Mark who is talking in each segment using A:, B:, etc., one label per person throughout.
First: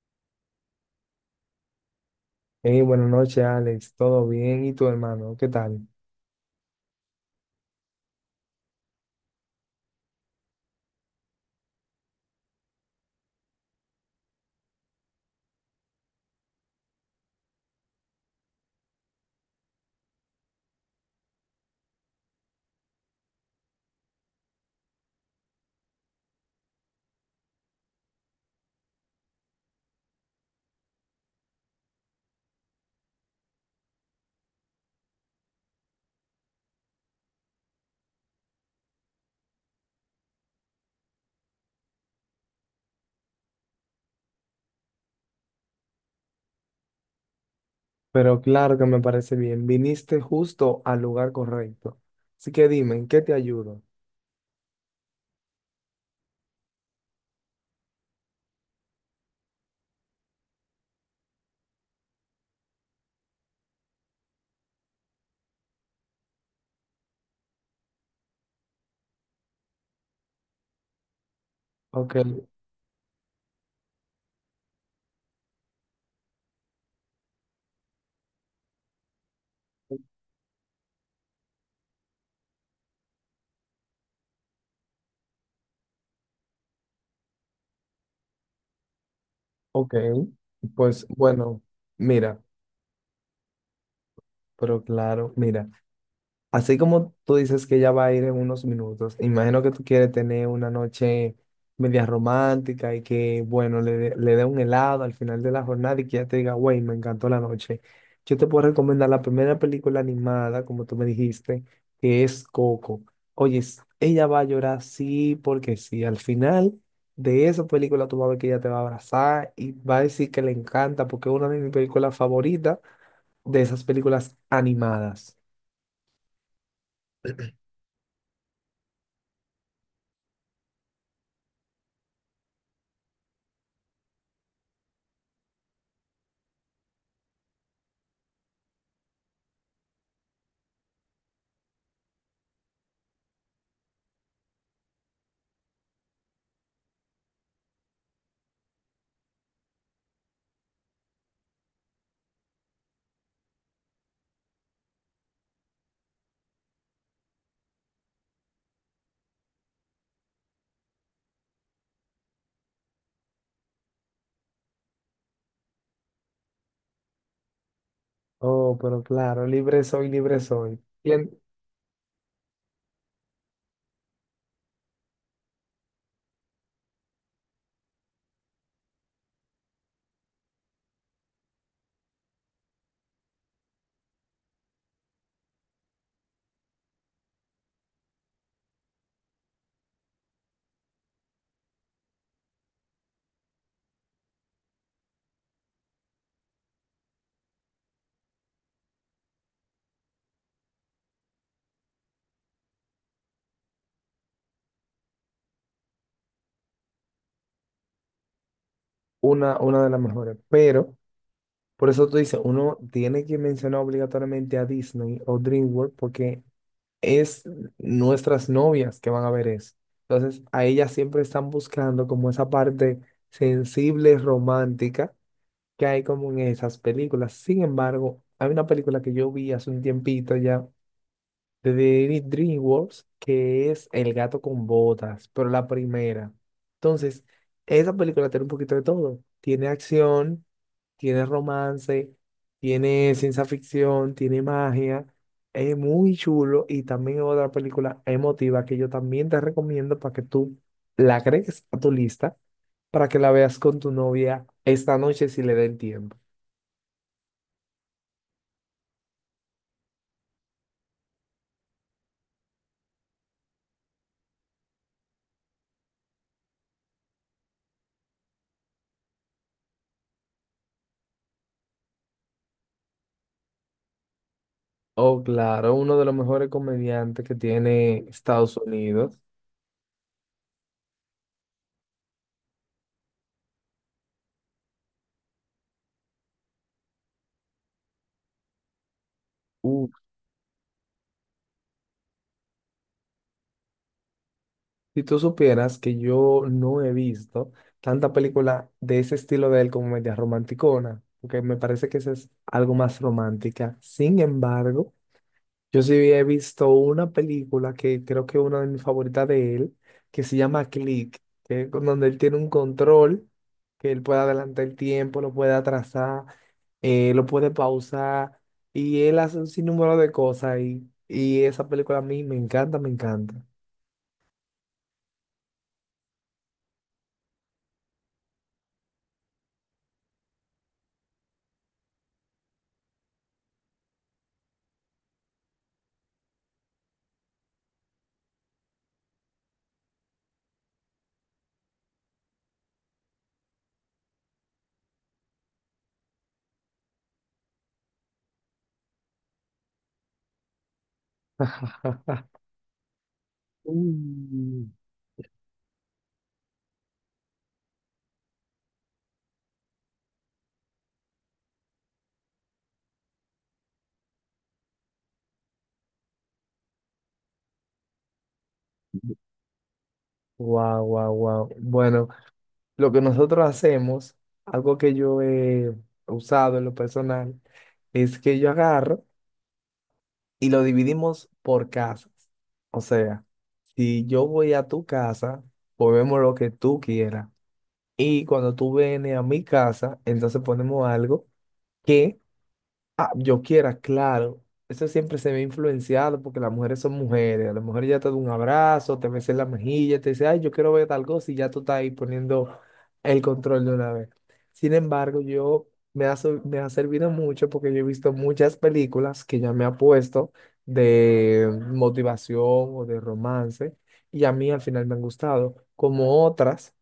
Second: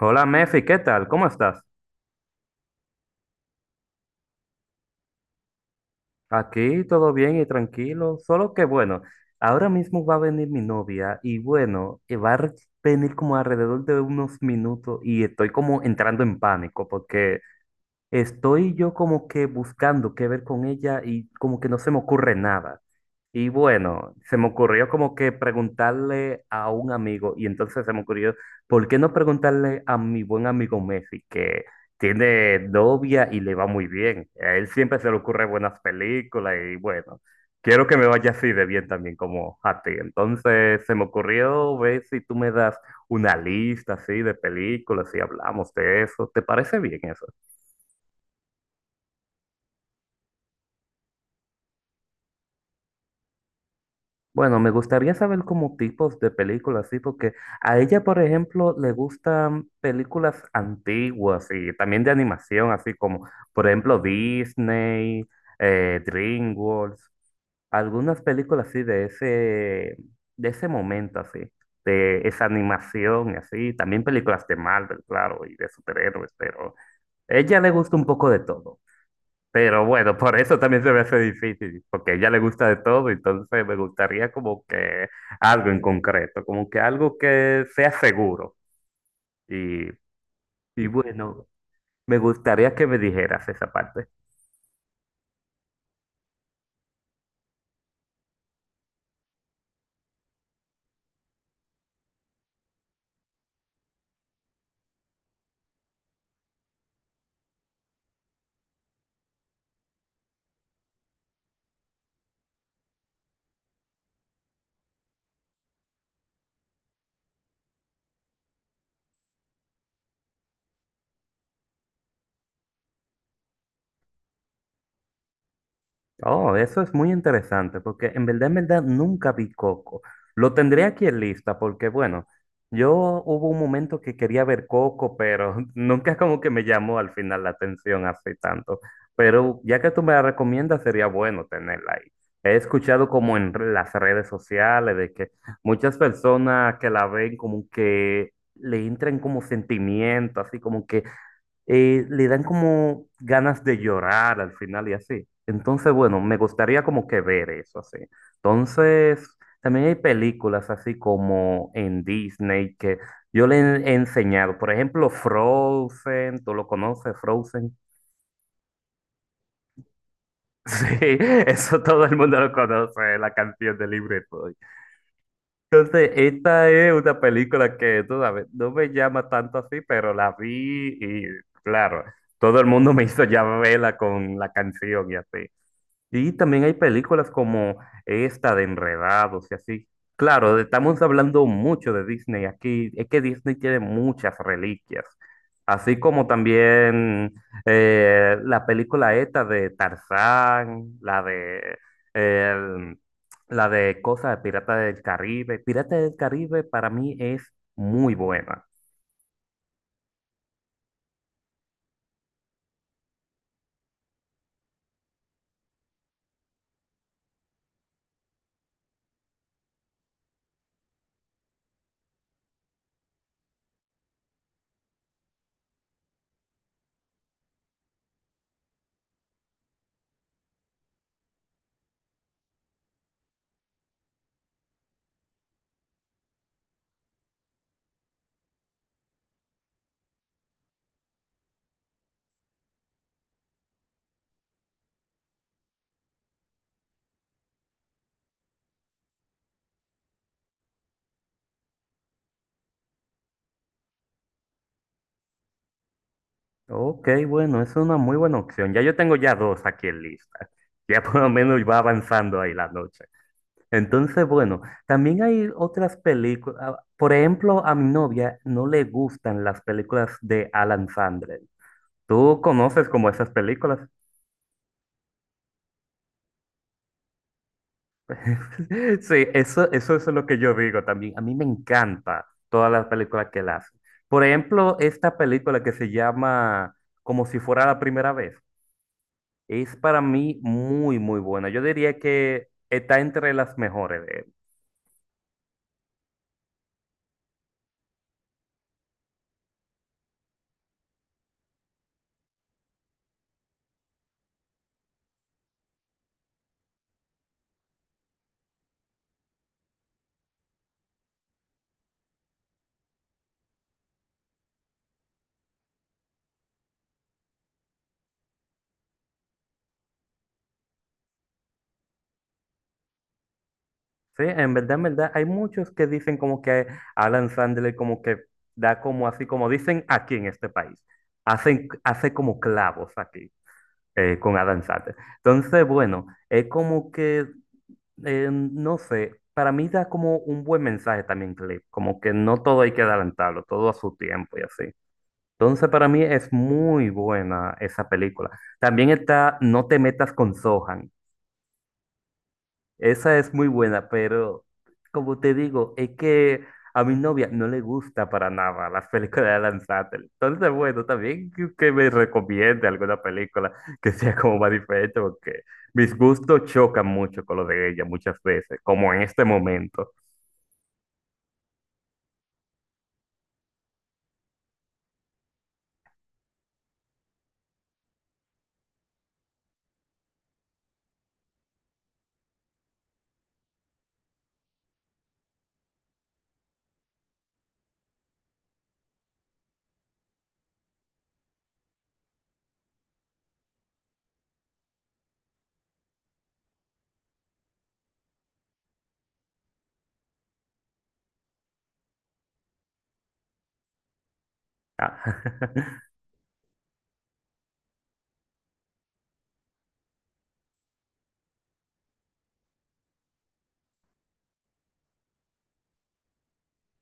A: Hola Mefi, ¿qué tal? ¿Cómo estás?
B: Hey, buenas noches, Alex. ¿Todo bien? ¿Y tu hermano? ¿Qué tal?
A: Aquí todo bien y tranquilo, solo que bueno, ahora mismo va a venir mi novia y bueno, va a venir como alrededor de unos minutos y estoy como entrando en pánico porque estoy yo como que buscando qué ver con ella y como que no se me ocurre nada. Y bueno, se me ocurrió como que preguntarle a un amigo y entonces se me ocurrió, ¿por qué no preguntarle a mi buen amigo Messi que tiene novia y le va muy bien? A él siempre se le ocurre buenas películas y bueno, quiero que me vaya así de bien también como a ti. Entonces se me ocurrió ver si tú me das una lista así de películas y hablamos de eso. ¿Te parece bien eso?
B: Pero claro que me parece bien. Viniste justo al lugar correcto. Así que dime, ¿en qué te ayudo?
A: Bueno, me gustaría saber como tipos de películas, sí, porque a ella, por ejemplo, le gustan películas antiguas y también de animación, así como, por ejemplo, Disney, DreamWorks, algunas películas así de ese momento, así,
B: Ok,
A: de esa animación y así, también películas de Marvel, claro, y de superhéroes, pero a ella le gusta un poco de todo. Pero bueno, por eso también se me hace difícil, porque a ella le gusta de todo, entonces me gustaría como que algo en concreto, como que algo que sea seguro. Y,
B: ok.
A: y
B: Pues
A: bueno,
B: bueno,
A: me
B: mira,
A: gustaría que me dijeras esa parte.
B: pero claro, mira. Así como tú dices que ella va a ir en unos minutos, imagino que tú quieres tener una noche media romántica y que, bueno, le dé un helado al final de la jornada y que ella te diga, güey, me encantó la noche. Yo te puedo recomendar la primera película animada, como tú me dijiste, que es Coco. Oye, ella va a llorar sí porque sí. Al final de esa película tú vas a ver que ella te va a abrazar y va a decir que le encanta porque es una de mis películas favoritas de esas películas animadas.
A: Oh, eso es muy interesante porque en verdad nunca vi Coco. Lo tendré aquí en lista porque, bueno, yo hubo un momento que quería ver Coco, pero nunca como que me llamó al final la atención así tanto. Pero ya que tú me la recomiendas, sería bueno tenerla ahí. He escuchado como en las redes sociales de que muchas personas que la ven como que le entran como sentimiento, así como que le dan como ganas de llorar al final y así. Entonces, bueno, me gustaría como que ver eso así. Entonces, también hay películas así como en Disney que yo le he enseñado. Por ejemplo, Frozen, ¿tú lo conoces, Frozen?
B: Oh, pero claro, libre soy, libre soy.
A: Sí,
B: Bien,
A: eso todo el mundo lo conoce, la canción de Libre Soy. Entonces, esta es una película que, tú sabes, no me llama tanto así, pero la vi y, claro, todo el mundo me hizo ya verla con la canción y así. Y también hay películas como esta de Enredados y así. Claro, estamos hablando mucho de Disney aquí. Es que Disney tiene muchas reliquias. Así como también la película esta de Tarzán, la de, el- la de Cosa de Pirata del Caribe. Pirata del Caribe para mí es muy buena.
B: una de las mejores. Pero, por eso tú dices, uno tiene que mencionar obligatoriamente a Disney o DreamWorks porque es nuestras novias que van a ver eso. Entonces, a ellas siempre están buscando como esa parte sensible, romántica que hay como en esas películas. Sin embargo, hay una película que yo vi hace un tiempito ya de David DreamWorks, que es El gato con botas, pero la primera. Entonces, esa película tiene un poquito de todo. Tiene acción, tiene romance, tiene ciencia ficción, tiene magia. Es muy chulo y también otra película emotiva que yo también te recomiendo para que tú la agregues a tu lista para que la veas con tu novia esta noche si le da el tiempo.
A: Ok, bueno, es una muy buena opción. Ya yo tengo ya dos aquí en lista. Ya por lo menos va avanzando ahí la noche. Entonces, bueno, también hay otras películas. Por ejemplo, a mi novia no le gustan las películas de Alan Sandler. ¿Tú conoces como esas películas?
B: Oh, claro, uno de los mejores comediantes que tiene Estados Unidos.
A: Sí, eso es lo que yo digo también. A mí me encanta todas las películas que él hace. Por ejemplo, esta película que se llama Como si fuera la primera vez, es para mí muy, muy buena. Yo diría que está entre las mejores.
B: Si tú supieras que yo no he visto tanta película de ese estilo de él como media romanticona, porque me parece que esa es algo más romántica. Sin embargo, yo sí he visto una película que creo que es una de mis favoritas de él, que se llama Click, donde él tiene un control, que él puede adelantar el tiempo, lo puede atrasar, lo puede pausar, y él hace un sinnúmero de cosas, y esa película a mí me encanta, me encanta.
A: Sí, en verdad, hay muchos que dicen como que Alan Sandler como que da como así, como dicen aquí en este país, hacen, hace como clavos aquí con Alan Sandler. Entonces, bueno, es como que, no sé, para mí da como un buen mensaje también, Clip, como que no todo hay que adelantarlo, todo a su tiempo y así. Entonces, para mí es muy buena esa película. También está No te metas con Sohan. Esa es muy buena, pero
B: Mm.
A: como te digo, es que a mi novia no le gusta para nada las películas de Alan Satter. Entonces, bueno, también que me recomiende alguna película que sea como más diferente, porque mis gustos chocan mucho con los de ella muchas veces, como en este momento.
B: Wow, wow, wow. Bueno, lo que nosotros hacemos, algo que yo he usado en lo personal, es que yo agarro y lo dividimos por casas. O sea, si yo voy a tu casa, ponemos lo que tú quieras. Y cuando tú vienes a mi casa, entonces ponemos algo que… Ah, yo quiera, claro. Eso siempre se ve influenciado porque las mujeres son mujeres. A la mujer ya te da un abrazo, te besa en la mejilla, te dice, ay, yo quiero ver tal cosa y ya tú estás ahí poniendo el control de una vez. Sin
A: Ah,
B: embargo, yo me ha, so- me ha servido mucho porque yo he visto muchas películas que ya me ha puesto de motivación o de romance y a mí al final me han gustado, como otras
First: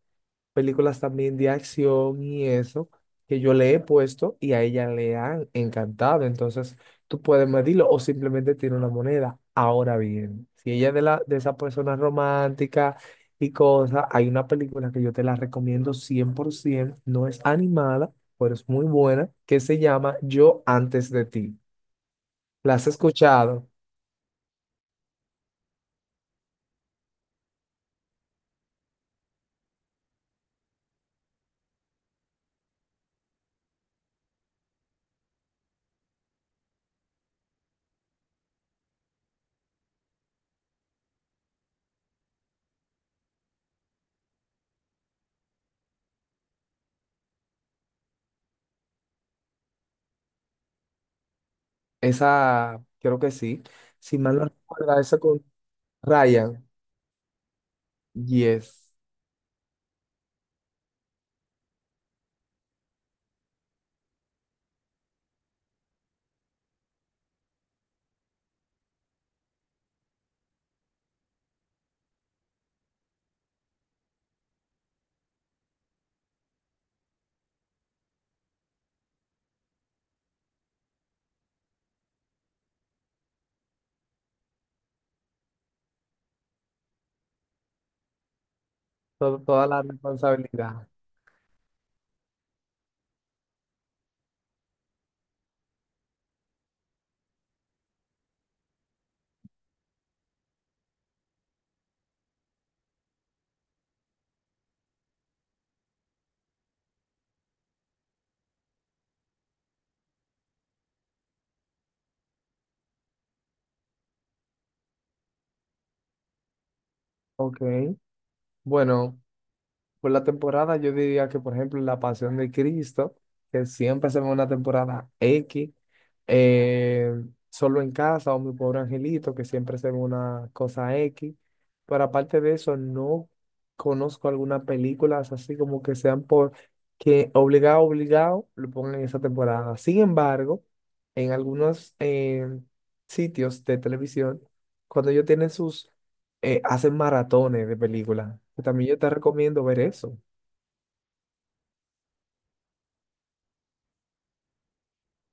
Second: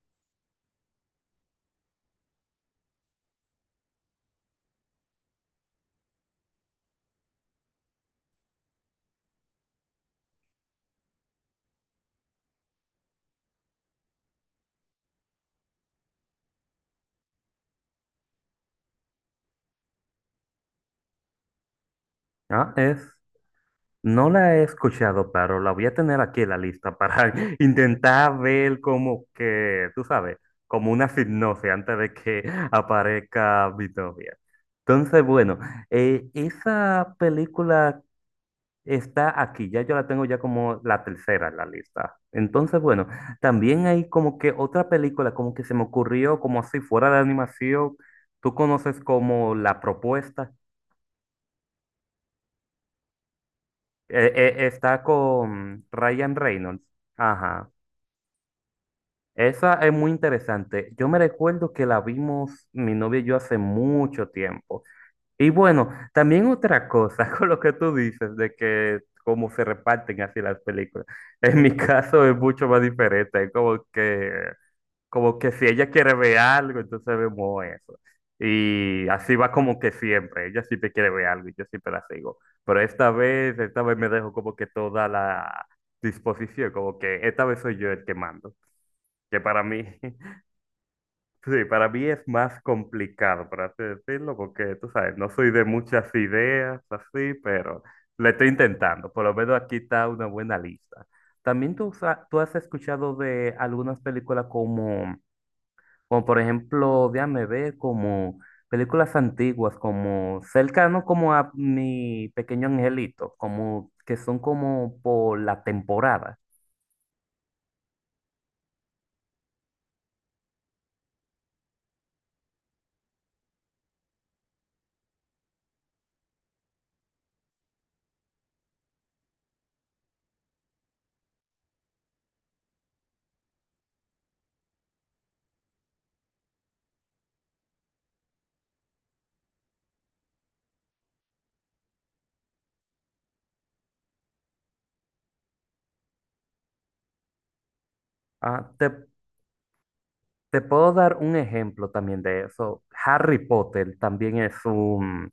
B: películas también de acción y eso que yo le he puesto y a ella le han encantado. Entonces, tú puedes medirlo o simplemente tiene una moneda. Ahora bien, si ella es de la de esa persona romántica y cosas, hay una película que yo te la recomiendo 100%, no es animada, pero es muy buena, que se llama Yo antes de ti.
A: ah,
B: ¿La has
A: es.
B: escuchado?
A: No la he escuchado, pero la voy a tener aquí en la lista para intentar ver como que, tú sabes, como una hipnosis antes de que aparezca mi novia. Entonces, bueno, esa película está aquí, ya yo la tengo ya como la tercera en la lista. Entonces, bueno, también hay como que otra película como que se me ocurrió como si fuera de animación. Tú conoces como La Propuesta.
B: Esa, creo que sí. Si mal no recuerdo,
A: Está
B: esa con
A: con Ryan
B: Ryan.
A: Reynolds. Ajá.
B: Yes.
A: Esa es muy interesante. Yo me recuerdo que la vimos mi novia y yo hace mucho tiempo. Y bueno, también otra cosa con lo que tú dices de que cómo se reparten así las películas. En mi caso es mucho más diferente. Es como que, como que si ella quiere ver algo, entonces vemos eso. Y así va como que siempre. Ella siempre quiere ver algo y yo siempre la sigo. Pero esta vez me dejo como que toda la disposición, como que esta vez soy yo el que mando, que para
B: Toda la
A: mí
B: responsabilidad.
A: sí, para mí es más complicado, por así decirlo, porque tú sabes, no soy de muchas ideas así, pero le estoy intentando. Por lo menos aquí está una buena lista. También tú, tú has escuchado de algunas películas como, como por ejemplo, déjame ver, como películas antiguas, como cercano como a Mi Pequeño Angelito, como que son como por la temporada.
B: Ok, bueno, por la temporada yo diría que, por ejemplo, La Pasión de Cristo, que siempre se ve una temporada X, eh, Solo en Casa o Mi Pobre Angelito, que siempre se ve una cosa X, pero aparte de eso, no conozco algunas películas así como que sean por que obligado, obligado, lo pongan en esa temporada. Sin embargo, en algunos sitios de televisión, cuando ellos tienen sus hacen maratones de películas. Que
A: Ah, te,
B: También yo te recomiendo ver eso.
A: Te puedo dar un ejemplo también de eso. Harry Potter también es un,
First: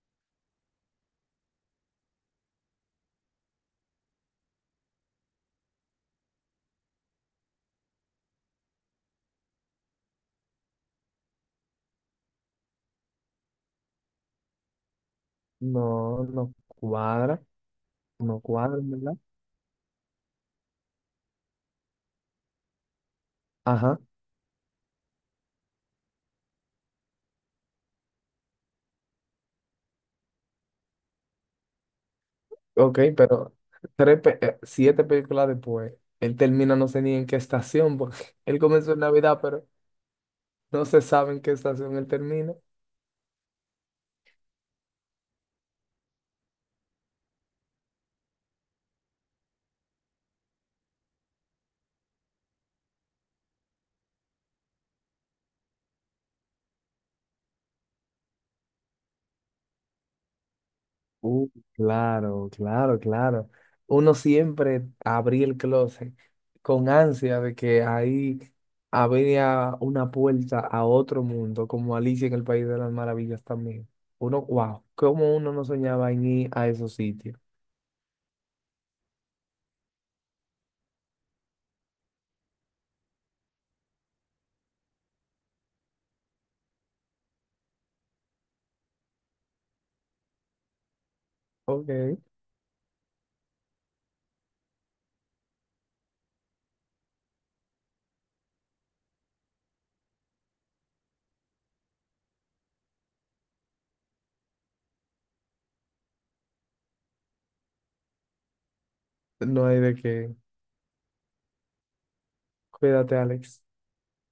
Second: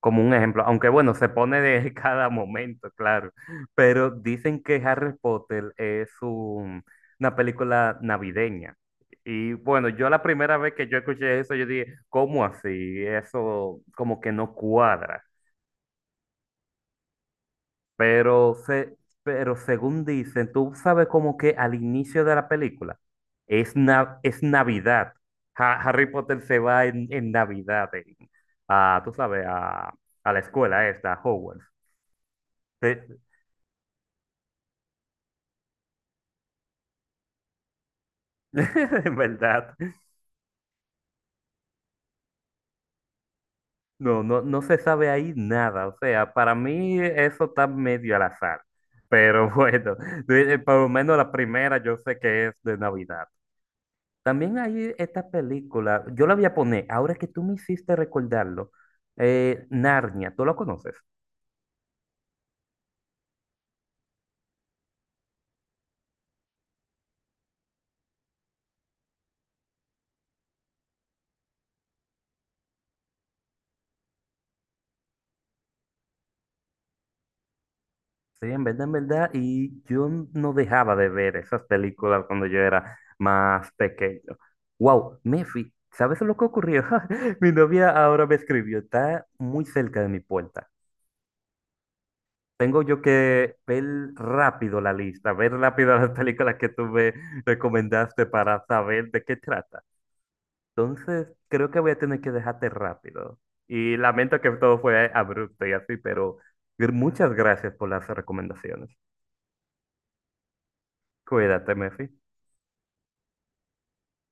A: como un ejemplo, aunque bueno, se pone de cada momento, claro, pero dicen que Harry Potter es una película navideña. Y bueno, yo la primera vez que yo escuché eso, yo dije, ¿cómo así? Eso como que no cuadra.
B: No, no cuadra, no
A: Pero,
B: cuadra,
A: se,
B: ¿verdad?
A: pero según dicen, tú sabes como que al inicio de la película es,
B: Ajá,
A: es Navidad. Harry Potter se va en Navidad, en- a, tú sabes, a la escuela esta, a Hogwarts.
B: ok,
A: Te-
B: pero siete películas después, él termina no sé ni en qué estación, porque él comenzó en
A: En
B: Navidad, pero
A: verdad,
B: no se sabe en qué estación él termina.
A: no se sabe ahí nada. O sea, para mí eso está medio al azar. Pero bueno, por lo menos la primera yo sé que es de Navidad. También hay esta película, yo la voy a poner, ahora que tú me hiciste recordarlo, Narnia, ¿tú lo conoces?
B: Uh, claro, claro, claro. Uno siempre abría el closet con ansia de que ahí había una puerta a otro mundo, como Alicia en el País de las Maravillas también. Uno, wow, cómo uno no soñaba en ir a esos sitios.
A: Sí, en verdad, y yo no dejaba de ver esas películas cuando yo era más pequeño. Wow, Mefi, ¿sabes lo que ocurrió? Mi novia ahora me escribió, está muy cerca de mi puerta.
B: Ok,
A: Tengo yo que ver rápido la lista, ver rápido las películas que tú me recomendaste para saber de qué trata. Entonces, creo que voy a tener que dejarte rápido. Y lamento que todo fue abrupto y así, pero muchas gracias por las recomendaciones.
B: no hay de qué.
A: Cuídate, Mefi.
B: Cuídate, Alex.